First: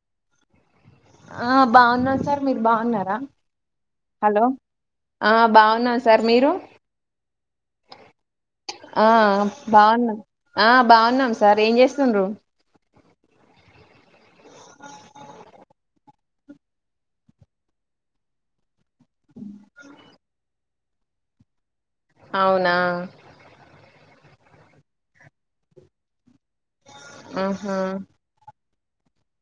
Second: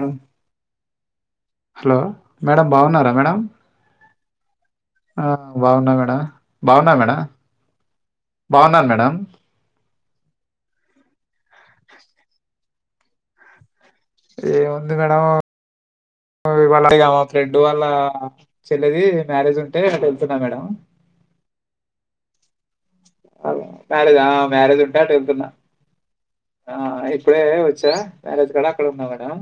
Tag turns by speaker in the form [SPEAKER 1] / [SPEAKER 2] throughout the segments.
[SPEAKER 1] ఆ
[SPEAKER 2] ఆ బాగున్నారు సార్ మీరు బాగున్నారా హలో
[SPEAKER 1] ఆ
[SPEAKER 2] బాగున్నా
[SPEAKER 1] మేడం
[SPEAKER 2] సార్ మీరు
[SPEAKER 1] బాగున్నా మేడం బాగున్నాను మేడం
[SPEAKER 2] ఆ బాగున్నాం ఆ బాగున్నాం సార్ ఏం చేస్తుండ్ర
[SPEAKER 1] ఏముంది మేడం ఇళ అడిగా ఫ్రెడ్ వాళ్ళ చెల్లది మ్యారేజ్ ఉంటే వెళ్తున్నా మేడం
[SPEAKER 2] అవునా
[SPEAKER 1] మ్యారేజ్ ఆ మ్యారేజ్ ఉంటే అటు వెళ్తున్నా ఆ ఇప్పుడే
[SPEAKER 2] ఆహా
[SPEAKER 1] వచ్చా మ్యారేజ్ కూడా డన్నా మేడం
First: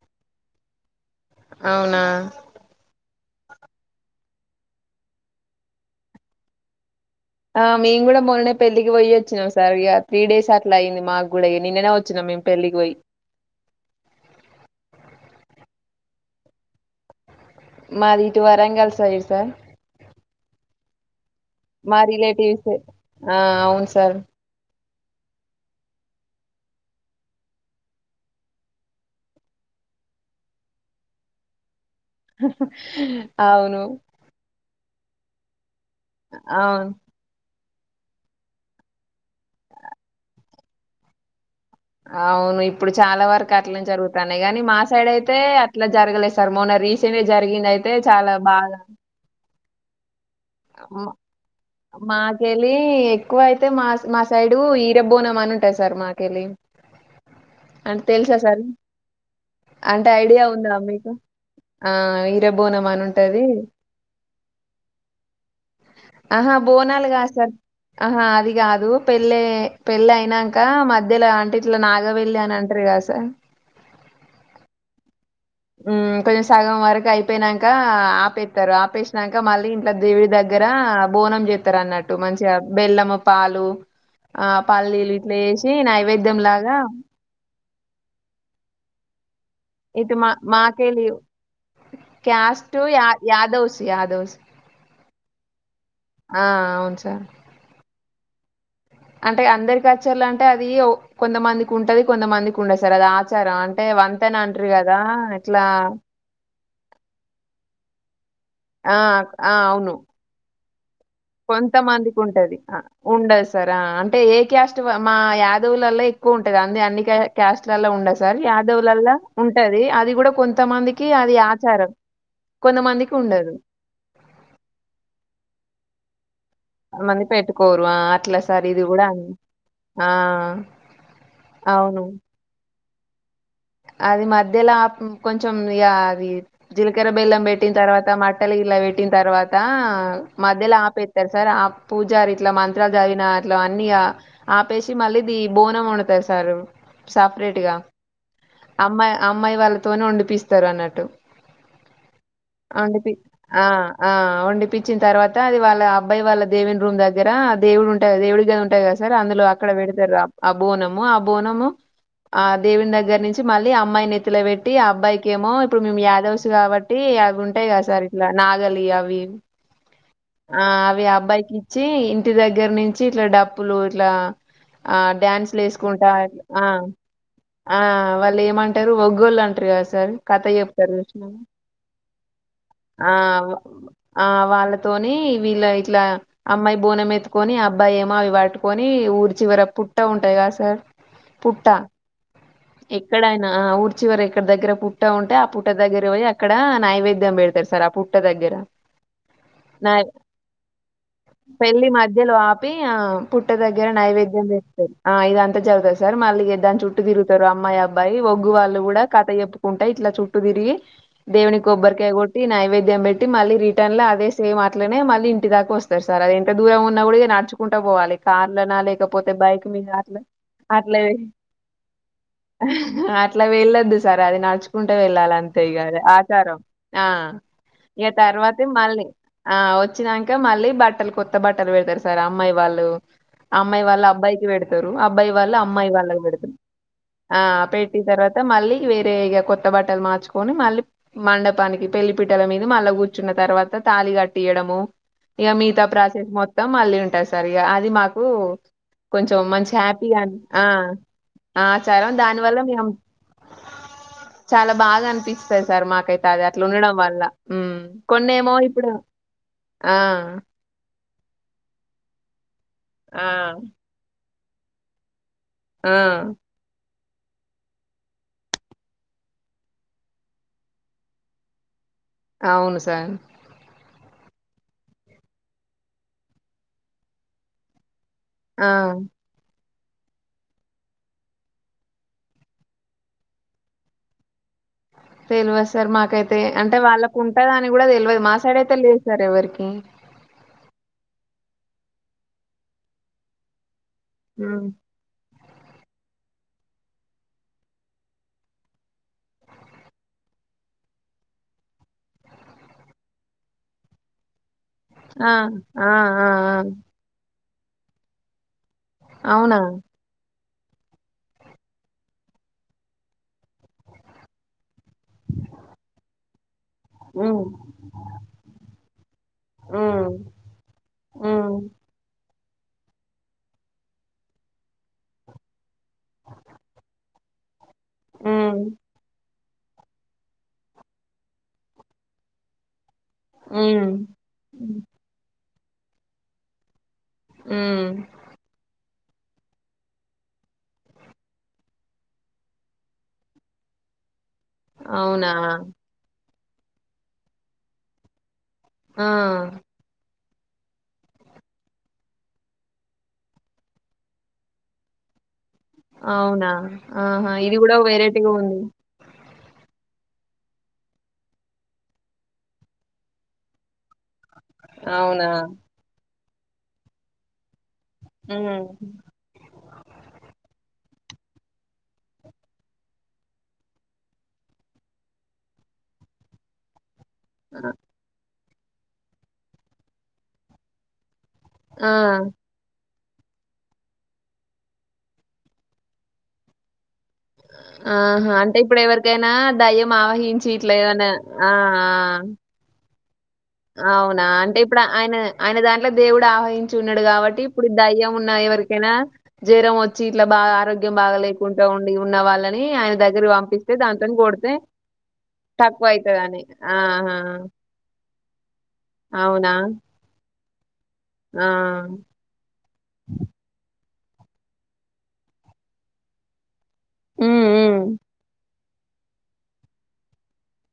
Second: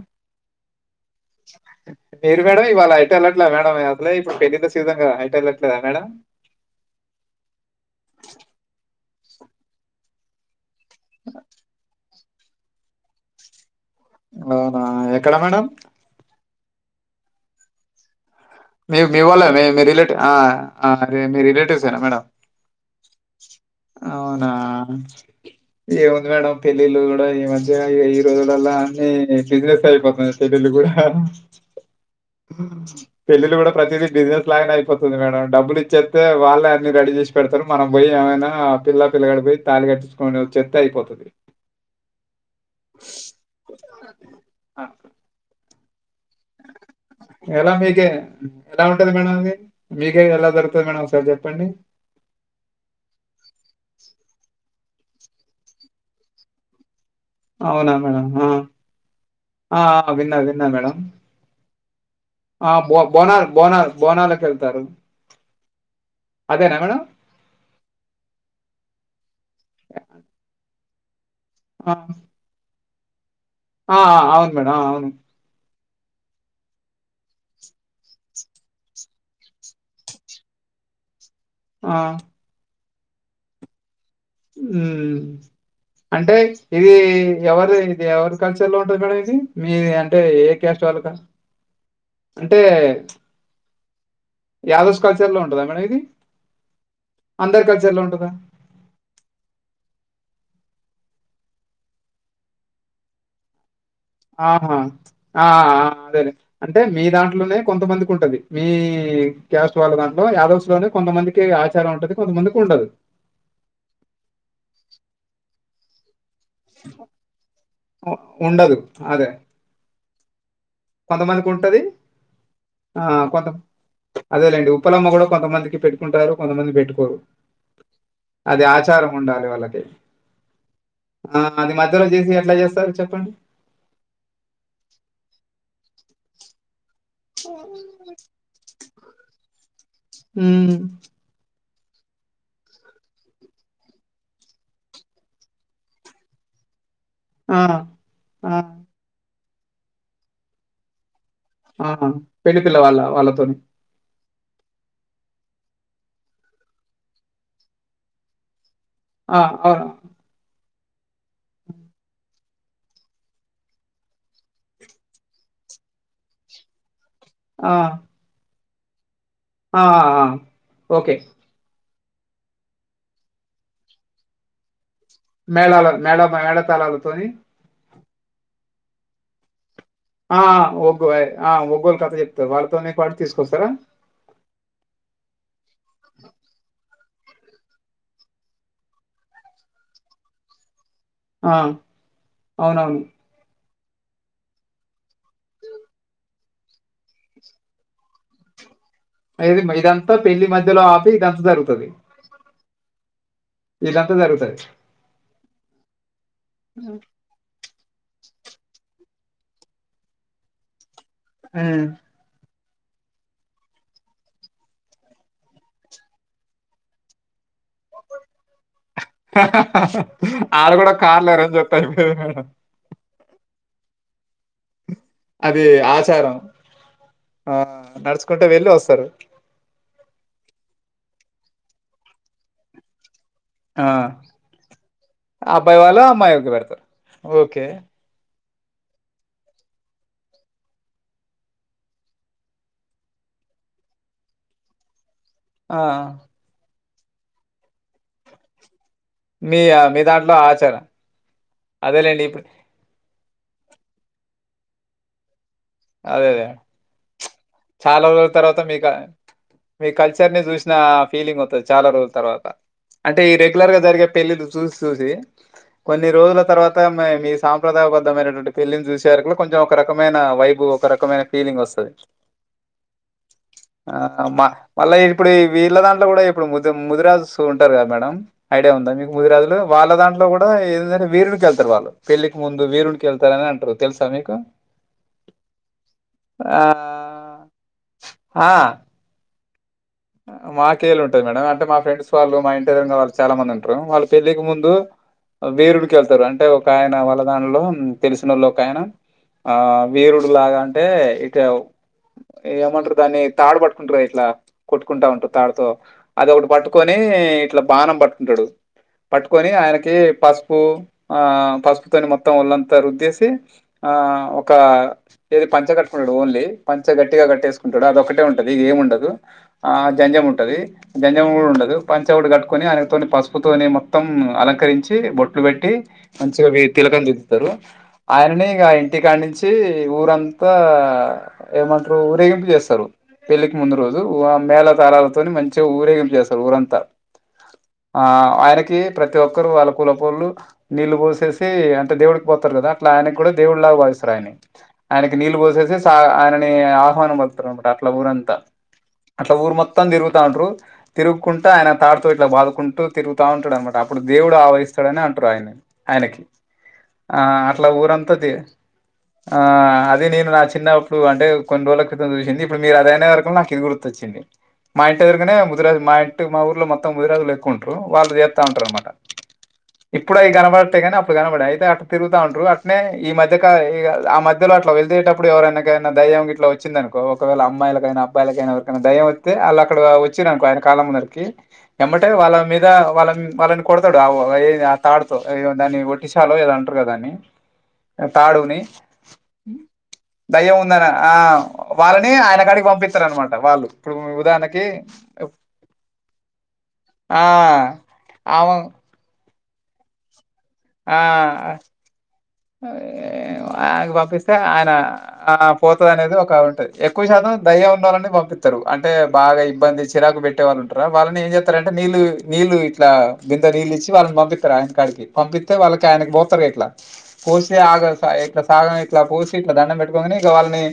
[SPEAKER 2] అవునా
[SPEAKER 1] మీరు మేడం ఇవాళ అ వెళ్ళట్లే మేడం అస ఇప్పుడు పెలింది సీజన్గా హైట వెళ్ళట్లేదా మేడం
[SPEAKER 2] ఆ మేము కూడా మొన్ననే పెళ్ళలికి పోయి వచ్చినాం సార్ ఇక త్రీ డేస్ అట్లా అయ్యింది మాకు కూడా ఇ నిన్ననే వచ్చినాం పళ్లికుయి
[SPEAKER 1] అవునా, ఎక్కడ మేడం?
[SPEAKER 2] మాదిటు వరంగల్
[SPEAKER 1] మీ
[SPEAKER 2] సైడ్ సార్
[SPEAKER 1] ది మీ రిలేటివ్స్ ఏనా
[SPEAKER 2] మా
[SPEAKER 1] మేడం
[SPEAKER 2] రిలేటివ్స్ ఆ అవును సార్
[SPEAKER 1] అవునా ఏముంది మేడం పెళ్ళిళ్ళు గూడ ఈ మధ్య ఈ రోజులళ్ళ అన్ని బిజినెస్ అయిపోతుంది పెళ్ళిళ్ళు గూడ్ గ్గుడా
[SPEAKER 2] [inaudible]
[SPEAKER 1] పెళ్లిలు గూడ ప్రతీదీ బిజినెస్ లాగనే అయిపోతుంది మేడం, డబ్బులు ఇచ్చేత్తె వాళ్ళే అన్ని
[SPEAKER 2] అవును
[SPEAKER 1] రెడి జెసి పెడతరు మనం బోయి ఏమైనా పిల్ల పిల్లగాడు బోయి తాళి గట్టిచ్చుకొని వచ్చేత్తే అయిపోతది.
[SPEAKER 2] అవును ఇప్పుడు చాలా వరకట్లే జరుగుతానయి గని మా
[SPEAKER 1] ఆ!
[SPEAKER 2] సైడ్ అయితే అట్ల జరగలేస్ సార్ మొన్న రీసెంట్గ
[SPEAKER 1] ఎలా
[SPEAKER 2] జరిగిందయితే చాలా బాగా
[SPEAKER 1] మీకేలి ఎలా జరుగుతది మేడం ఒక్సారి జెప్పండి?
[SPEAKER 2] మాకెలీ ఎక్కువయితే మాస్ మా సైడు ఈ గ బ్బోనమనుంటయయి సార్ మాకేలి,
[SPEAKER 1] అవునా
[SPEAKER 2] అంటె
[SPEAKER 1] మేడం?
[SPEAKER 2] తెలుసా
[SPEAKER 1] ఆ!
[SPEAKER 2] సార్ మిక్
[SPEAKER 1] ఆ! ఆ!
[SPEAKER 2] అంటే
[SPEAKER 1] విన్నా,
[SPEAKER 2] ఐడియా
[SPEAKER 1] విన్నా
[SPEAKER 2] ఉందా
[SPEAKER 1] మేడం.
[SPEAKER 2] మీకు ఆ ఈర
[SPEAKER 1] ఆ! బో
[SPEAKER 2] బోనమనుంటది,
[SPEAKER 1] బోనాలు బోనాలు బోనాలకెళ్తారు.
[SPEAKER 2] అహ్ ఆ
[SPEAKER 1] అదేనా మేడం?
[SPEAKER 2] బోనాలు గాదు సార్, ఆహా అది గాదు పెళ్ళయి పెళ్ళయినంక ఆ మధ్యల అంటే ఇట్ల
[SPEAKER 1] ఆ!
[SPEAKER 2] నాగబెల్లి అని అంటరు గదసార్
[SPEAKER 1] ఆ ఆ అవును మేడం, అవును.
[SPEAKER 2] ఉమ్ కొంచెం సగం వరకయిపోయినంకా ఆపేత్తరు ఆపేసినంక మళ్ళీ ఇంట్ల దేవి దగ్గర బోనం
[SPEAKER 1] ఆ!
[SPEAKER 2] జేత్తరన్నట్టు మంచిగా బెల్లము, పాలు ఆహ్, పల్లీలు
[SPEAKER 1] ఉమ్
[SPEAKER 2] ఇట్లా ఏసి
[SPEAKER 1] అంటే
[SPEAKER 2] నైవేద్యం లాగా
[SPEAKER 1] ఇది ఎవరిదగ్ ఇది ఎవరి కల్చర్ ల్లో ఉంటది మేడం ఇది మీ
[SPEAKER 2] ఇటు
[SPEAKER 1] అంటే
[SPEAKER 2] మా
[SPEAKER 1] ఏ క్యాస్ట్
[SPEAKER 2] మాకేలి,
[SPEAKER 1] వాళ్ళక అంటే
[SPEAKER 2] క్యాస్టు యా యాదవ్స్ యాదవ్స్
[SPEAKER 1] యాదవ్స్ కల్చర్ లో ఉంటదా మేడం ఇది?
[SPEAKER 2] ఆ! అవును సార్.
[SPEAKER 1] అందరి కల్చర్ లో ఉంటదా?
[SPEAKER 2] అంటే అందరికల్చర్ల అంటే అది ఓ కొంతమందికుంటది, కొంతమందికి ఉండది సార్ అది ఆచారం అంట్ అంటే వంతేనా అంట్రూ
[SPEAKER 1] ఆహా
[SPEAKER 2] గదా
[SPEAKER 1] ఆ,
[SPEAKER 2] ఇట్లా
[SPEAKER 1] ఆ, అదేలే అంటే మీ దాంట్లనే కొంతమందికుంటది, మీ
[SPEAKER 2] ఆ!
[SPEAKER 1] క్యాస్ట్ వాళ్ళ దాంట్లో యాదవ్స్ లోనే కొంతమందికి ఆచారం ఉంటది
[SPEAKER 2] కొంతమందికుంటది,
[SPEAKER 1] కొంతమందికి ఉండదు
[SPEAKER 2] ఉండదు సార్ అంటే ఏ క్యాస్ట్ ట్ వ మా యాదవులళ్ళ ఎక్ క్కువుంటది అంది అన్ని క్యా క్యాస్ట్ లల్ల ఉండదు
[SPEAKER 1] ఉ-
[SPEAKER 2] సార్
[SPEAKER 1] ఉండదు
[SPEAKER 2] యాదవ్ లల్ల
[SPEAKER 1] అదే
[SPEAKER 2] ఉంటది అదిగూడ కొంతమందికి అది ఆచారం
[SPEAKER 1] ఆ
[SPEAKER 2] కొంతమందికి ఉండదు.
[SPEAKER 1] కొంతమం అదేలేండి ఉప్పలమ్మ గూడ కొంతమందికి పెట్టుకుంటారు కొంతమంది బెట్టుకోరు,
[SPEAKER 2] కొంతమంది పెట్టుకోరు. ఆ! అట్లా సార్
[SPEAKER 1] అది
[SPEAKER 2] ఇది గూడా
[SPEAKER 1] ఆచారం
[SPEAKER 2] అన్
[SPEAKER 1] ఉండాలి వాళ్ళకి
[SPEAKER 2] ఆ!
[SPEAKER 1] ఆ అది మధ్యలో
[SPEAKER 2] అవును.
[SPEAKER 1] జేసి ఎట్ల చేస్తరు చెప్పండి?
[SPEAKER 2] అది మధ్యలా ఉమ్ కొంచెం ఇగా అది జిలకర్ర బెల్లం బెట్టిన్తర్వాత మట్టలు గిట్ల బెట్టిన్తర్వాతా మధ్యల
[SPEAKER 1] ఉమ్.
[SPEAKER 2] ఆపేత్తరు సార్ ఆప్ పూజారిగిట్లా మంత్రాలు జదివినా అట్ల అన్నిగా ఆపేసి మళ్ళీ ది బోనం వండుతరు సారు.
[SPEAKER 1] ఆ!
[SPEAKER 2] సపరేట్గా,
[SPEAKER 1] ఆ!
[SPEAKER 2] అమ్మాయి అమ్మాయి వాళ్ళతోని వండిపిస్తరన్నట్టు.
[SPEAKER 1] ఆ! పెళ్లి పిల్ల వాళ్ళ
[SPEAKER 2] అండిపి
[SPEAKER 1] వాళ్ళతోని.
[SPEAKER 2] ఆ ఆ వండిపిచ్చిన్తర్వాత అది వాళ్ళ అబ్బాయి వాళ్ళ దేవుని రూమ్ దగ్గరా దేవుడుమ్టదిగా దేవుడి గది ఉంటది గదా స్ సర్
[SPEAKER 1] ఆ!
[SPEAKER 2] అందులో అక్కడ
[SPEAKER 1] అవును.
[SPEAKER 2] బెడతరు ఆ బోనము, ఆ బోనము ఆ దేవునిదగ్గర్ నుంచి మల్లి అమ్మాయి నెత్తిల బెట్టి అబ్బాయికేమో ఇప్పుడు మేము యాదవ్స్ గాబట్ టి అవుంటయి
[SPEAKER 1] ఆ!
[SPEAKER 2] గదా సార్ ఇట్ల నాగలి అవి, ఆ
[SPEAKER 1] ఓకే.
[SPEAKER 2] అబ్బాయికిచ్ చ్చి ఇంటి దగ్గర నుంచి ఇట్ల డప్పులు ఇట్లా ఆ డ్యాన్స్లు
[SPEAKER 1] మేళాల
[SPEAKER 2] ఏసుకుంటా
[SPEAKER 1] మేళ
[SPEAKER 2] అట్ల్
[SPEAKER 1] మేళతాళాలతోని
[SPEAKER 2] ఆ ఆ వాళ్ళేమంటరు ఒగ్గోళ్ళు అంటరు గదా సార్
[SPEAKER 1] ఆ!
[SPEAKER 2] కథ
[SPEAKER 1] ఒగ్గు ఆయ్
[SPEAKER 2] చెప్తర్జూష్నవా
[SPEAKER 1] ఆ! ఒగ్గోలు కథ చెప్తారు. వాళ్ళతోనే పాటు
[SPEAKER 2] ఆ వ్
[SPEAKER 1] తీసుకొస్తారా?
[SPEAKER 2] వాళ్ళతోని వీళ్ళ ఇట్ల అమ్మాయి బోనమెత్ త్తుకోనీ అబ్బాఏమో అవి బట్టుకొని ఊరి చివర పుట్ట ఉంటడి గద సార్
[SPEAKER 1] ఆ అవునవును.
[SPEAKER 2] న ఆ ఊర్చివర ఎక్కడ దగ్గర పుట్ట ఉంటే ఆ పుట్ట దగ్గర బోయి అక్కడ నైవేద్యం బెడతరు సార్ ఆ పుట్ట దగ్ దగ్గరా
[SPEAKER 1] అది ఇదంతా పెళ్లి మధ్యలో ఆపి ఇదంతా జరుగుతుది
[SPEAKER 2] ప్పి ఆ పుట్ట దగ్గర నైవేద్యం పెస్తుంది ఆ ఇదంత చ జగుతంది సార్ మళ్ళీ దా చుట్టూ తిరుగుతారు అమ్మాయి అబ్బాయి ఒగ్గు వాళ్ళు కూడా కథ చెప్పుకుంటా ఇట్లా చుట్టూ తిరిగి దేవణి
[SPEAKER 1] హ్మ్.
[SPEAKER 2] కొబ్బరికాయ కొట్టి నైవేద్య ద పెట్టి మళ్ళీ రిటర్న్ లో అదేమ్ అట్లేనే మళ్ళీ ఇంటి దాకా వస్తారు సార్ అది ఎంత దురం ఉన్న కూడా ఇగ నడుచు కుంటా పోవాలి కార్లనా లేకపోతే బైక్ మీద అట్లా
[SPEAKER 1] ఆడ గూడా
[SPEAKER 2] అట్ల
[SPEAKER 1] కార్లు అరేంజ్ అయిపోయేది మేడం.
[SPEAKER 2] అట్లా వెళ్ళొద్దు సర్ అది నడుచుకుంటా వెళ్ళాలె అంతే ఇగ అది ఆచారం ఆ ఇక
[SPEAKER 1] నడుచుకుంటూ
[SPEAKER 2] తర్వాత
[SPEAKER 1] వెళ్లి వస్తారు.
[SPEAKER 2] మళ్ళీ ఆ వచ్చినాక మళ్ళీ బట్టలు కొ కొత్త బట్టలు పెడతారు సార్ అమ్మాయి వాళ్ళు అమ్మాయి
[SPEAKER 1] ఆ!
[SPEAKER 2] వాళ్ళు అబ్బాయికి పెడతారు అబ్బాయి వాళ్ళు అమ్మాయి వాళ్ళకి పెడతారు ఆ
[SPEAKER 1] ఓకే.
[SPEAKER 2] పెట్టిన తర్వాత తర్వాత మళ్ళీ వేరే ఇగ కొత్త బట్టలు మార్చుకొని మళ్ళీ మండపానికి పెళ్లి పిట్టల మీద మళ్ళీ కూర్చు తిన్న తర్వాత తాళి కట్టేయడము ఈగ
[SPEAKER 1] ఆ!
[SPEAKER 2] మిగతా ప్రాసెస్ మొత్తం మళ్లీ ఉంటది సార్ ఇగ అది మాకు కొంచెం
[SPEAKER 1] మీ
[SPEAKER 2] మంచి
[SPEAKER 1] ఆ, మీ
[SPEAKER 2] హ్యాపీ
[SPEAKER 1] దాంట్లో
[SPEAKER 2] హ్యాపీ ఆ
[SPEAKER 1] ఆచారం.
[SPEAKER 2] ఆ ఆచారం
[SPEAKER 1] అదేలేండి
[SPEAKER 2] దాని
[SPEAKER 1] ఇప్పుడు
[SPEAKER 2] వల్ల మేము చాలా బాగా అనిపిస్త వయి సార్
[SPEAKER 1] అదే
[SPEAKER 2] మాకైతే అది
[SPEAKER 1] అదే
[SPEAKER 2] అట్లా ఉండడం వల్ల ఉ
[SPEAKER 1] చాలా రోజుల
[SPEAKER 2] కొన్నేమో
[SPEAKER 1] తర్వాత మీ క
[SPEAKER 2] ఇప్పుడు
[SPEAKER 1] మీ
[SPEAKER 2] ఆ
[SPEAKER 1] కల్చర్ ని చూసిన ఫీలింగ్ అవుతుంది చాలా రోజుల తర్వాత
[SPEAKER 2] ఆ
[SPEAKER 1] అంటే ఈ రెగ్యులర్ గా జరిగే పెళ్ళిళ్లు చూసి చూసి
[SPEAKER 2] ఆ
[SPEAKER 1] కొన్ని రోజుల తర్వాత మ మీ సాంప్రదాయబద్ధమైనటువంటి పెళ్లిని చూసే కొంచెం ఒక రకమైన వైబ ఒక రకమైన ఫీలింగ్ వస్తుంది
[SPEAKER 2] అవును సార్
[SPEAKER 1] ఆ మళ్ళీ ఇప్పుడు వీళ్ళ దాంట్లో కూడా ఇప్పుడు ముదు ముదిరాజ ఉంటారు కదా మేడం
[SPEAKER 2] ఆ
[SPEAKER 1] ఐడియా ఉందా మీకు ముది రాజులు వాళ్ళ దాంట్లో కూడా ఏంటే వీరునికి వెళ్తారు వాళ్ళు పెళ్లికి ముందు వీరునికి వెళ్తార అని అంటారు తెలుసా మీకు
[SPEAKER 2] తెలవదు సార్ మాకైతే అంటే వాళ్ళకు
[SPEAKER 1] ఆహ్,
[SPEAKER 2] ఉంటద అని కూడా తెలవదు మా సైడ్ అయితే లేదు సార్ ఎవరికి
[SPEAKER 1] మాకేళ్ళు ఉంటుంది మేడం అంటే మా ఫ్రెండ్స్ వాళ్ళ మా ఇంటి ఎదురుంగా వాళ్ళు చాలా మంది ఉంటంది వాళ్ళ పెళ్ళికి
[SPEAKER 2] ఉమ్.
[SPEAKER 1] ముందు వేరుడికి వెళ్తారు అంటే ఒక ఆయన వాళ్దానిలో తెలిసినోళ్ళు ఒక ఆయన ఆ వీరుడు లాగా అంటే ఇక ఏమంటారు దాన్ని తాడు పట్టుకుంటారు కదా ఇట్లా కొట్టుకుంటా ఉంటుడు
[SPEAKER 2] ఆ
[SPEAKER 1] తాడుతో
[SPEAKER 2] ఆ ఆ
[SPEAKER 1] అది ఒకటి
[SPEAKER 2] ఆ
[SPEAKER 1] పట్టుకొని ఇట్లా బాణం పట్టుకుంటాడు పట్టుకొని
[SPEAKER 2] అవునా
[SPEAKER 1] ఆయనకి పస్ ఉప్పు ఆ పసుపుతోని మొత్తం వళ్ళంతా రుద్దేసి ఆ ఒక పంచ కట్టుకుంటాడు ఓన్లీ పంచ గట్టిగా
[SPEAKER 2] ఉమ్
[SPEAKER 1] కట్టేసుకుంటాడు అద ఒకటే ఉంటది ఇది ఏమి ఉండదు ఆ
[SPEAKER 2] ఉమ్
[SPEAKER 1] జంజమ్ము ఉంటది జంజం కూడా
[SPEAKER 2] ఉమ్
[SPEAKER 1] ఉండదు పంచ కట్టుకొని ఆనితో పసుపుతో మొత్తం అలంకరించి బొట్లు పెట్టి మంచిగా తిలకం చతరు ఆయననే
[SPEAKER 2] ఉమ్
[SPEAKER 1] ఇక ఇంటికాడి నుంచి చ్చి ఊరంతా ఏమంటారు ఊరేగింపు చేస్తారు పెళ్లికి ముందు
[SPEAKER 2] ఉమ్,
[SPEAKER 1] రోజు మేళ తారాలతోని మంచిగా ఊరేగిం చేస్తారు ఊరంతా
[SPEAKER 2] ఉమ్.
[SPEAKER 1] ఆ ఆయనకి ప్రతి ఒక్కరు వాళ్ళ కూల పోళ్లు నీళ్లు పోసేసి అంటే దేవుడికి పోతారు కదా అట్లా ఆయనకు కూడా దేవుడిలాగా య ఆయనకి
[SPEAKER 2] అవునా
[SPEAKER 1] నీళ్ళు పోసేసి ఆయనని ఆహ్వానం పలుకుతారు అనమాట అట్లా ఊరంతా
[SPEAKER 2] ఆ
[SPEAKER 1] అట్ల ఊరు మొత్తం తిరుగుతూ రు తిరుగుకుంటూ ఆయన తాడుతూ ఇట్లా బాకుంటూ తిగుతా ఉంటాడు అనమాట అప్పుడు దేవుడు ఆవహిస్తాడని అంటడు ఆయన ఆయనకి
[SPEAKER 2] అవునా
[SPEAKER 1] ఆ
[SPEAKER 2] ఆహా ఇది
[SPEAKER 1] అట్లా
[SPEAKER 2] కూడా
[SPEAKER 1] ఊరంతది
[SPEAKER 2] వెరైటీగా ఉంది
[SPEAKER 1] ఆ అదే నేను నా చిన్నప్పుడు అంటే కొన్ని రోజుల క్రితం చూసింది ఇప్పుడు మీరు అదయినే వరకు నాకు ఇది గు వచ్చింది మా ఇంటి
[SPEAKER 2] అవునా
[SPEAKER 1] ఎదురుగానే ముదిరాజ్ మా ఇంటి మా ఊర్లో మొత్తం ముదిరాజులు ఎక్కువ ఉంటారు వాళ్ళు చేస్తా ఉంటారు అనమాట
[SPEAKER 2] ఉమ్
[SPEAKER 1] ఇప్పుడు ఈ కనపడితే కానీ కనబడి అయితే అట్ తిరుగుతా ఉంటారు అట్నే ఈ మధ్య ఆ మధ్యలో అట్లా వెళ్దతేటప్పుడు ఎవరైనాకనా ఇట్లా వచ్చిందను ఒకవేళ అమ్మాయిలకైనా అబ్బయిలకైనా ఎరికైనా దయం వస్తే అలా అక్కడ వచ్చిననుకో ఆయన కాలంందరికి
[SPEAKER 2] ఆ
[SPEAKER 1] ఏమంటే వాళ్ళ మీద వాళ్ళ వాళ్ళని కొడతాడు ఏ ఆ తాడుతో దాన్ని కొటిసలో ఏద అంటారు కదాని
[SPEAKER 2] ఆహా అంటే
[SPEAKER 1] తాడుని
[SPEAKER 2] ఇప్పుడు ఎవరికైనా దయ్యం ఆవహించి
[SPEAKER 1] దయ్యం
[SPEAKER 2] ఇట్లా
[SPEAKER 1] ఉందని
[SPEAKER 2] ఏమన్నా
[SPEAKER 1] ఆ వాళ్ళని
[SPEAKER 2] ఆ
[SPEAKER 1] ఆయన కాడికి పంపిస్త
[SPEAKER 2] అవునా అంటే ఇప్పుడు ఆయన ఆయన దాంట్లో దేవుడు ఆహవాహంచి ఉన్నాడు
[SPEAKER 1] ఆ
[SPEAKER 2] కాబట్టి ఇప్పుడు దయ్యం ఉన్నాయో
[SPEAKER 1] ఆమె
[SPEAKER 2] వకేనా జరం వచ్చి ఇట్లా బాగా ఆరోగ్యం బాగా
[SPEAKER 1] ఆ
[SPEAKER 2] లేకుండా ఉండి ఉన్న వాళ్ళని ఆయన దగ్గర పంపిస్తే
[SPEAKER 1] ఆయనకి
[SPEAKER 2] దాంతోని
[SPEAKER 1] పంపిస్తే
[SPEAKER 2] కొడితే
[SPEAKER 1] ఆయన ఆ!
[SPEAKER 2] తక్కువ
[SPEAKER 1] పోతదనేది
[SPEAKER 2] అయితదని ఆహా
[SPEAKER 1] పంపిస్తారు అంటే బాగా
[SPEAKER 2] అవునా?
[SPEAKER 1] ఇబ్బంది చిరాకు పెట్టేళ్ళుంట వాళ్ళని ఏం
[SPEAKER 2] ఆ!
[SPEAKER 1] చేస్తారంటేళ్ళు నీళ్లు ఇట్లా బింద నీళ్ళు ఇచ్చి వాళ్ళని పంపిస్తారు ఆయన కాడికి పంపిస్తే వాళ్ళకి ఆయనకి పోతారు ఎట్లా
[SPEAKER 2] హ్మ్.
[SPEAKER 1] కోసి
[SPEAKER 2] హ్మ్.
[SPEAKER 1] ఆగ సాగం ఇట్లా పోసి ఇట్లా దండం పెట్టుకని ఇక వాళ్ళని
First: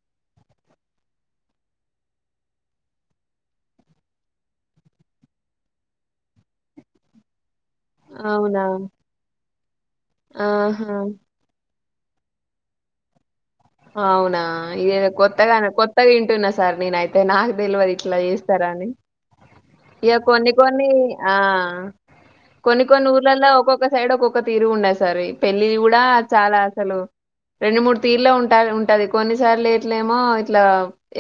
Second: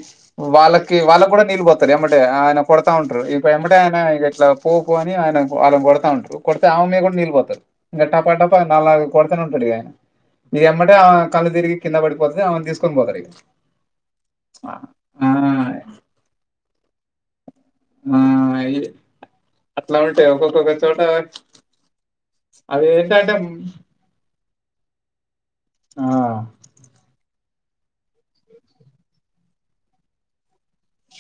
[SPEAKER 1] వాళ్ళకి వాళ్ళకు కూడా నీళ్ళ పోతారు ఏమంటే ఆయన కొడతా ఉంటారు ఇ వెమిటే ఆయన ఇ ఇట్లా పో పో అని ఆయన వాళ్ళని కొడతా ఉంటారు కొడితే ఆమె మీద కూడా నీళ్ళ పోతారు ఇంకా టప్ప టప్ప
[SPEAKER 2] అవునా?
[SPEAKER 1] నాలు కొడతానే ఉంటాడు ఇ
[SPEAKER 2] ఆహా!
[SPEAKER 1] ఇమ్మటే ఆ కళ్ళు తిరిగి కింద పడిపోతుతే అమని తీసుకొని పోతారు ఇక
[SPEAKER 2] అవునా ఇ కొత్తగా కొత్తగా ఇంటున్న సార్ నన అయితే నా తెలివరి ఇట్లా
[SPEAKER 1] ఆ
[SPEAKER 2] చేస్తారా
[SPEAKER 1] ఇది
[SPEAKER 2] అని
[SPEAKER 1] అట్లా
[SPEAKER 2] ఇక
[SPEAKER 1] ఉంటాయి
[SPEAKER 2] కొన్ని
[SPEAKER 1] ఒక్కొక్కొక్క
[SPEAKER 2] కొన్ని
[SPEAKER 1] చోట
[SPEAKER 2] ఆ కొన్ని
[SPEAKER 1] అవి
[SPEAKER 2] కొన్ని
[SPEAKER 1] ఏంటంటే
[SPEAKER 2] ఊర్లలో ఒక్కొక్క సైడ్ ఒక్కొక్క తిరు ఉండయి సార్ ఈ పెళ్ళి కూడా
[SPEAKER 1] ఆ
[SPEAKER 2] చాలా అసలు రెండు మూడు తీరులో ఉంటా ఉంటది కొన్నిసార్లు ఇట్లమో ఇట్లా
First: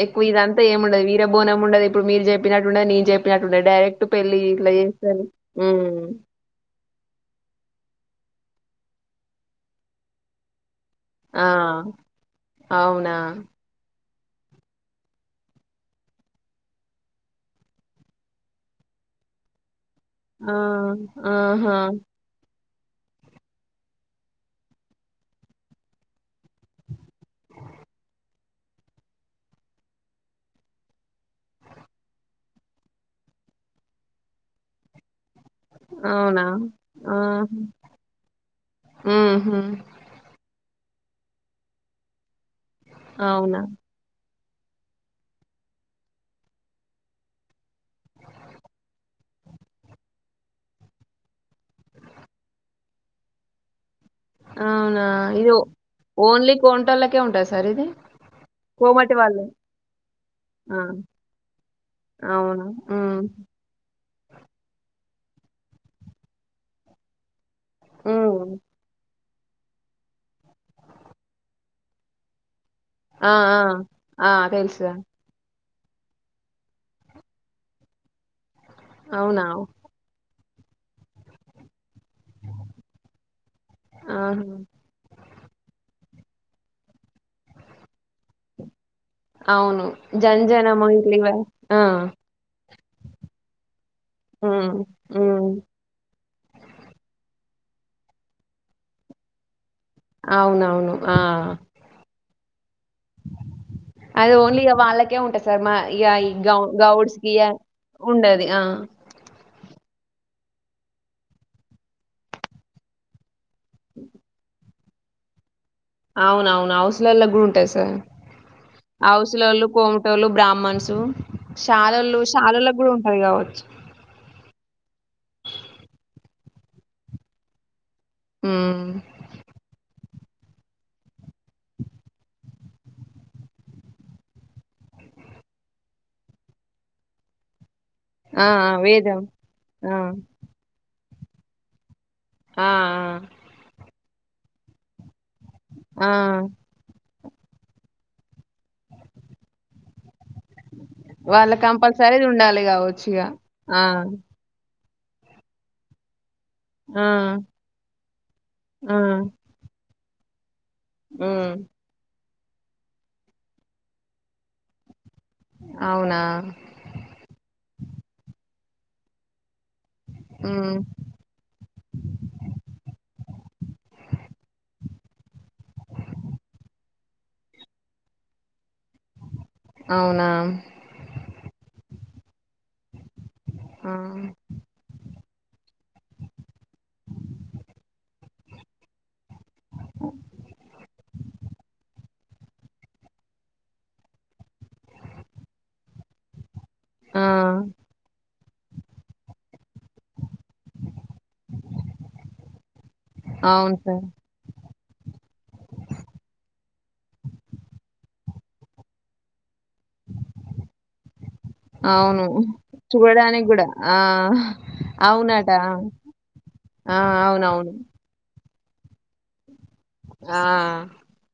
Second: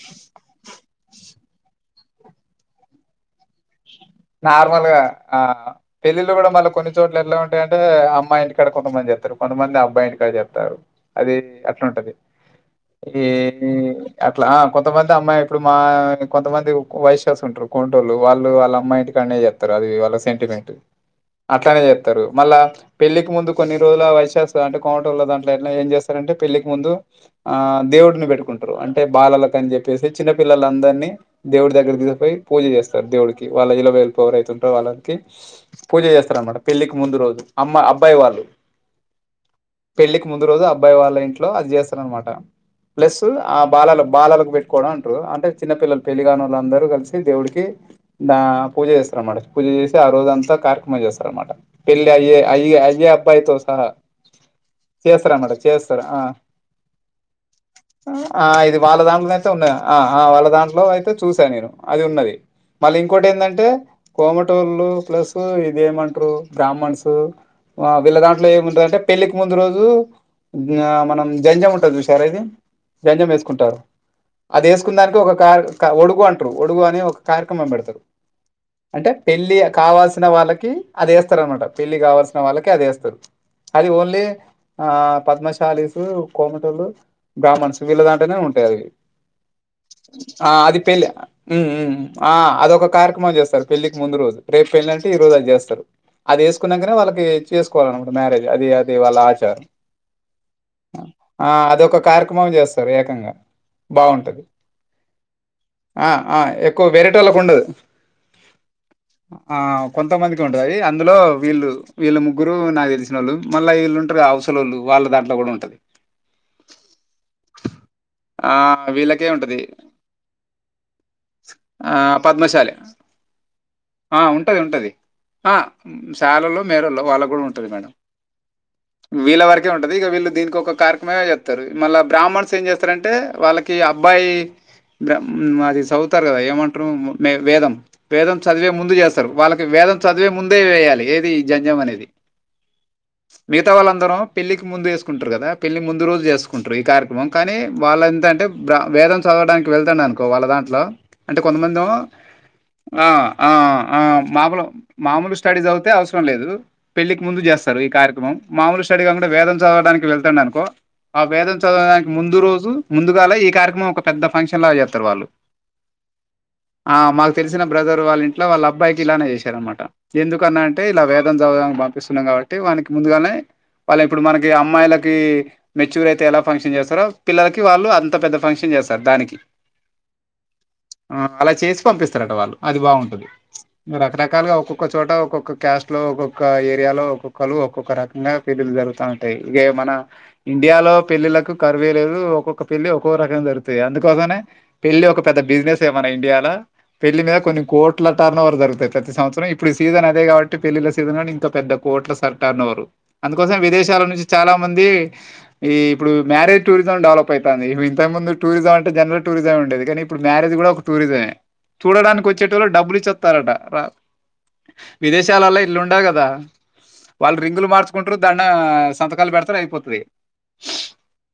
[SPEAKER 2] ఎక్కువ ఇదంతా ఏముండదు బోం ఉండదు ఇప్పుడు మీరు చెప్పినట్టుండా నేను చెప్పినట్టుండ డైరెక్ట్ పెళ్లి ఇట్లా
[SPEAKER 1] నార్మల్గా
[SPEAKER 2] చేస్తారు
[SPEAKER 1] ఆ
[SPEAKER 2] ఉమ్,
[SPEAKER 1] పెళ్ళిళ్ళు కూడా మళ్ళీ కొన్ని చోట్ల ఎట్లా ఉంటాయంటే అమ్ అమ్మాయి ఇంటికాడ కొంతమంది చెప్తారు కొంతమంది అబ్బాయి ఇంటికాడ చెప్తారు అది
[SPEAKER 2] ఆ
[SPEAKER 1] అట్లా ఉంటది
[SPEAKER 2] అవునా
[SPEAKER 1] ఈ అట్లా కొంతమంది అమ్మాయి ఇప్పుడు మా కొంతమంది వయస్స్ ఉంటారు కొంటోళ్ వాళ్ళుళ్ళ అమ్మాయి ఇక్కనే చెస్తారు అది వాళ్ళ
[SPEAKER 2] ఆ,
[SPEAKER 1] సెంటిమెంట్
[SPEAKER 2] ఆహా
[SPEAKER 1] అట్లానే చేస్తారు మళ్ళా పెళ్లికి ముందు కొన్ని రోజుల వయసుేస్తు అంటే కోమట లో దాంట్లోట్ ఏం చేస్తారంటే పెళ్లికి ముందు ఆ దేవుడిని పెట్టుకుంటారు అంటే బాలక అని చెప్పేసి చిన్న పిల్లల అందరినీ దేవుడి దగ్గర తీసిపోయి పూజ చేస్తారు సార్ దేవుడికి వాళ్ళ ఇలా వెళ్ళపు ఎవరు అతుంటారు వాళ్ళకి పూజ
[SPEAKER 2] అవునా
[SPEAKER 1] చేస్తారన్నమాట పెళ్ళికి ముందు
[SPEAKER 2] ఆహా,
[SPEAKER 1] రోజు అమ్మా అబ్బాయి వాళ్ళు
[SPEAKER 2] ఉహు,
[SPEAKER 1] పెళ్ళికి ముందు రోజు అబ్బాయి వాళ్ళ ఇంట్లో అది చేస్తార అనమాట ప్లస్ ఆ
[SPEAKER 2] అవునా
[SPEAKER 1] బాలలు బాలలు పెట్టుకోవడం అంటారు అంటే చిన్న పిల్లలు పెళ్లిగాని వాళ్ళందరూ కలిసి దేవుడికి నా పూజ చేస్తారన్నమాట పూజ చేసి ఆ రోజ అంతా కార్యక్రమం చేస్తార అనమాట పెళ్ళి అయ్యే అయ్య అయేబ్బయితో సహా
[SPEAKER 2] అవునా ఇది
[SPEAKER 1] చేస్తారనమాట చేస్తారు ఆ
[SPEAKER 2] ఓన్లీ కోంటలకే ఉంటాంది సార్ ఇది
[SPEAKER 1] ఇది వాళ్ళ
[SPEAKER 2] కోమటి
[SPEAKER 1] దాంట్లోన
[SPEAKER 2] వాళ్ళు
[SPEAKER 1] అయితే ఉన్న ఆ వాళ్ళ
[SPEAKER 2] ఆ,
[SPEAKER 1] దాంట్లో అయితే చూశాను నేను అది ఉన్నది
[SPEAKER 2] అవునా
[SPEAKER 1] మళ్ళీ
[SPEAKER 2] ఉమ్,
[SPEAKER 1] ఇంకోటి ఏంటంటే కోమటోళ్ళు ప్లస్ ఇదేమంటారు బ్రాహ్మణ్స్ వీళ్ళ దాంట్లో
[SPEAKER 2] ఉమ్,
[SPEAKER 1] ఏముండందంటే పెళ్ళికి ముందు రోజు మనం జంజాం ఉంటుంది చూసారు అది వ్యంజం
[SPEAKER 2] ఆ, ఆ,
[SPEAKER 1] వేసుకుంటారు
[SPEAKER 2] ఆ,
[SPEAKER 1] అది వేసుకు
[SPEAKER 2] తెలుసా
[SPEAKER 1] దానికి ఒక కార్ ఒడుగు అంటారు ఒడుగు అని ఒక కార్యక్రమం పెడతారు అంటే
[SPEAKER 2] అవునా
[SPEAKER 1] పెళ్లి కావాల్సిన వాళ్ళకి అదిస్తారు అన్నమాట పెళ్లి కావాల్సిన వాళ్ళకి అది వేస్తారు అది ఓన్లీ
[SPEAKER 2] ఆహా,
[SPEAKER 1] ఆ పద్మశాలి కోమటలు బ్రాహ్మణస్ వీళ్ళ దాంటేనే ఉంటాయి అవి
[SPEAKER 2] అవును
[SPEAKER 1] ఆ అది
[SPEAKER 2] జంజనము
[SPEAKER 1] పెళ్లి
[SPEAKER 2] ఇలివ ఆ!
[SPEAKER 1] ఆ అదొక కార్యక్రమం చేస్త పెళ్లికి ముందు రోజు రేపు
[SPEAKER 2] హ్మ్.
[SPEAKER 1] పెళ్లి అంటే ఈ రజు
[SPEAKER 2] హ్మ్.
[SPEAKER 1] అది చేస్తారు అది వేసుకున్నాకనే వాళ్ళకి చేసుకోవాలను ఇ మ్యారేజ్ అది అది వాళ్ళ ఆచారం ఆ అదొక కార్యక్రమం చేస్తారు ఏకంగా
[SPEAKER 2] అది
[SPEAKER 1] బాగుంటది
[SPEAKER 2] ఓన్లీ ఇగ వాళ్ళకే ఉంటది సార్. మా ఇగ
[SPEAKER 1] ఆ
[SPEAKER 2] ఈ
[SPEAKER 1] ఆ
[SPEAKER 2] గౌ
[SPEAKER 1] ఎక్కువ వేరేట
[SPEAKER 2] గౌడ్స్‌కి
[SPEAKER 1] వాళ్ళకు
[SPEAKER 2] అ
[SPEAKER 1] ఉండదు
[SPEAKER 2] ఉండది. ఆ!
[SPEAKER 1] ఆ కొంతమందిక్ కుంటదది అందులో వీళ్ళు వీళ్ళు ముగ్గురు నాక్ తెలిసినోళ్ళు, మళ్ళ ఈళ్ళుంట్రు గా. అవసలోళ్ళు వాళ్ళ దాంట్లో కూడా ఉంటది
[SPEAKER 2] అవునవును అవసలోళ్ళ గూడా ఉంటాద్ సార్
[SPEAKER 1] ఆ వీళ్ళకే ఉంటది
[SPEAKER 2] ఆవసలోళ్ళు, కోమ్టోళ్ళు, బ్రాహ్మన్సు,
[SPEAKER 1] ఆ
[SPEAKER 2] శాలోళ్లు,
[SPEAKER 1] పద్మశాలి
[SPEAKER 2] శాలోళ్లగూడా ఉంట
[SPEAKER 1] ఆ ఉంటది ఉంటది. శాలోళ్లు, మేరోళ్ళు వాళ్ళగూడా ఉంటది మేడం
[SPEAKER 2] హ్మ్.
[SPEAKER 1] వీళ్ళ వరకే ఉంటది. ఇగ వీళ్ళు దీనికి ఒక కార్క్మే చెప్తారు. మళ్ళా బ్రాహ్మన్స్ ఏం చేస్తారంటే? వాళ్ళకి అబ్బాయి బ్రా మాది సవుతారు గదా ఏమంట్రు, మే వేదం వేదం
[SPEAKER 2] ఆ! ఆ!
[SPEAKER 1] చదివే ముందు
[SPEAKER 2] వేదం.
[SPEAKER 1] చేస్తారు. వాళ్ళకి
[SPEAKER 2] ఆ!
[SPEAKER 1] వేదం చదివే ముందే వేయాలి. ఏది? ఈ జన్జం అనేది.
[SPEAKER 2] ఆ! ఆ!
[SPEAKER 1] మిగతా వాళ్ళందరో పెళ్లికి ముందు వేసుకుంట్రు గదా. పెళ్లి ముందు
[SPEAKER 2] ఆ!
[SPEAKER 1] రోజు జెసుకుంట్రు, ఈ కార్ క్రమం కానీ వాళ్ళ అంతే అంటే బ్రా వేదం చదవడానికి వెళ్తాండనుకో వాళ్ళ దాంట్లో, అంటే
[SPEAKER 2] వాళ్ళ
[SPEAKER 1] కొంతమందోవ్
[SPEAKER 2] కంపల్సరీది ఉండాలి గావచ్చు
[SPEAKER 1] ఆ
[SPEAKER 2] ఇగ.
[SPEAKER 1] ఆ ఆ మామూలు మామూలు స్టడీ సదువుతే అవసరం లేదు.
[SPEAKER 2] ఆ!
[SPEAKER 1] పెళ్ళలికి ముందు చేస్తారు. ఈ కార్యక్రమం మాముూలు
[SPEAKER 2] ఆ!
[SPEAKER 1] స్టడీ కాకుండా, వేదం చదవడానికి వెళ్తాండానుకో ఆ
[SPEAKER 2] హ్మ్.
[SPEAKER 1] వేదం చదవడానికి ముందు రోజు, ముందుగానే ఈ కార్యక్రమం, ఒక పెద్ద ఫంక్షన్ లాగా చేత్తరు వాళ్ళు.
[SPEAKER 2] అవునా
[SPEAKER 1] ల్సిన బ్రదర్ వాళ్ళ ఇంట్ల వాళ్ళ అబ్బాకిలానే చేశారమాట్ ట. ఎందుకన్నా
[SPEAKER 2] హ్మ్.
[SPEAKER 1] అంటే ఇలా వేదం చదవదనికి పంపిస్తున్నాం కాబట్టి. వానికి ముందుగానే వల్లై ఇప్పుడు మనకి అమ్మాయిలకి మెచ్యూర్ అయితే, ఎలా ఫంక్షన్ చేస్తారో. పిల్లలకి వాళ్ళు అంత పెద్ద ఫంక్షన్ చేస్తారు. దానికి
[SPEAKER 2] అవునా!
[SPEAKER 1] ఆ అలా చేసి పంపిస్ తరట. వాళ్ళు అది బాగుంటది
[SPEAKER 2] ఆ
[SPEAKER 1] రకరకాలుగా ఒక్కొక్క చోట ఒక్కొక్ క్క క్యాస్ట్ లో, ఒక్కొక్క ఏరియాలో, ఒక్కొక్కళ్ళు, ఒక్కొక్క రకంగా పెళ్లిళ్లు జరుగుతాన్ టాయి. ఇగే మన ఇండియాలో పెళ్ళిళ్లకు కరువే లేదు. ఒక్కొక్క పెళ్లి ఒక్కోరకం జరుగుతాయి. అందుకోసమే పెళ్లి ఒక పెద్ద బిజినెసే, మన ఇండియాల
[SPEAKER 2] ఆ
[SPEAKER 1] పెళ్లి మీద కొన్ని కోట్ల టర్న ఓవర్ జరుగుతాయి. ప్రతి సంవత్సరం. ఇప్పుడు సీజన్ అదే గాబట్టి. పెళ్లిళ్ళ సీజన్ గాని ఇంకా పెద్ద కోట్ల సర్కార్ నోవ్రు. అందుకోసం
[SPEAKER 2] అవును
[SPEAKER 1] విదేశాల
[SPEAKER 2] సార్
[SPEAKER 1] నుంచి చాలా మంది. ఈ ఇప్పుడు మ్యారేజ్ టూరిజం, డెవలప్ అయితంది. ఇప్ ఇంతకు ముందు టూరిజం అంటే? General tourism. ఉండేది. కానీ ఇప్పుడు మ్యారేజ్ కూడా ఒక టూరిజమే!
[SPEAKER 2] అవును
[SPEAKER 1] చూడడానికి వచ్చేటళక్ డబ్బులు,
[SPEAKER 2] చూడడానికి
[SPEAKER 1] ఇచ్చోత్తరట.
[SPEAKER 2] కూడా
[SPEAKER 1] రా
[SPEAKER 2] ఆ అవునట
[SPEAKER 1] విదేశాలల్లే ఇట్లుండద్ గదా.
[SPEAKER 2] ఆ
[SPEAKER 1] వాళ్ రింగులు
[SPEAKER 2] అవునవును
[SPEAKER 1] మార్సుకుంట్రు ద డా సంతకాలు పెడతరూ అయిపోతది.
[SPEAKER 2] ఆ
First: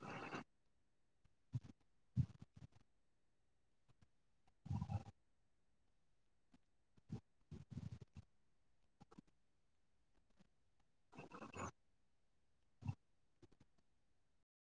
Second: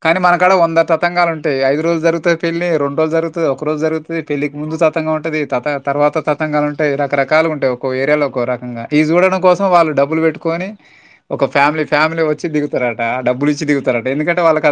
[SPEAKER 1] కానీ మన కాడ వందతతంగాలుంటయి. ఐదు రోజులు జరుగుతది పెళ్లి, రెండ్రోజు జరుగుతది, ఒక రోజు జరుగుతది, పెళ్లికి ముందు జ తంగా ఉంటది. తత తర్వాత తతంగాలుంటయి. రకరకాలుగా ఉంటాయి, ఒక్కో ఏరియాలో, ఒక్కో రకంగా. ఈ జూడడం కోసం వాళ్ళు డబ్బులు పెట్టుకొని, ఒక ఫ్యామిలీ ఫ్యామిలీ వచ్చి దిగుతారట. డబ్బులు ఇచ్చి దిగుతారట, ఎందుకంటే? వాళ్ళకర్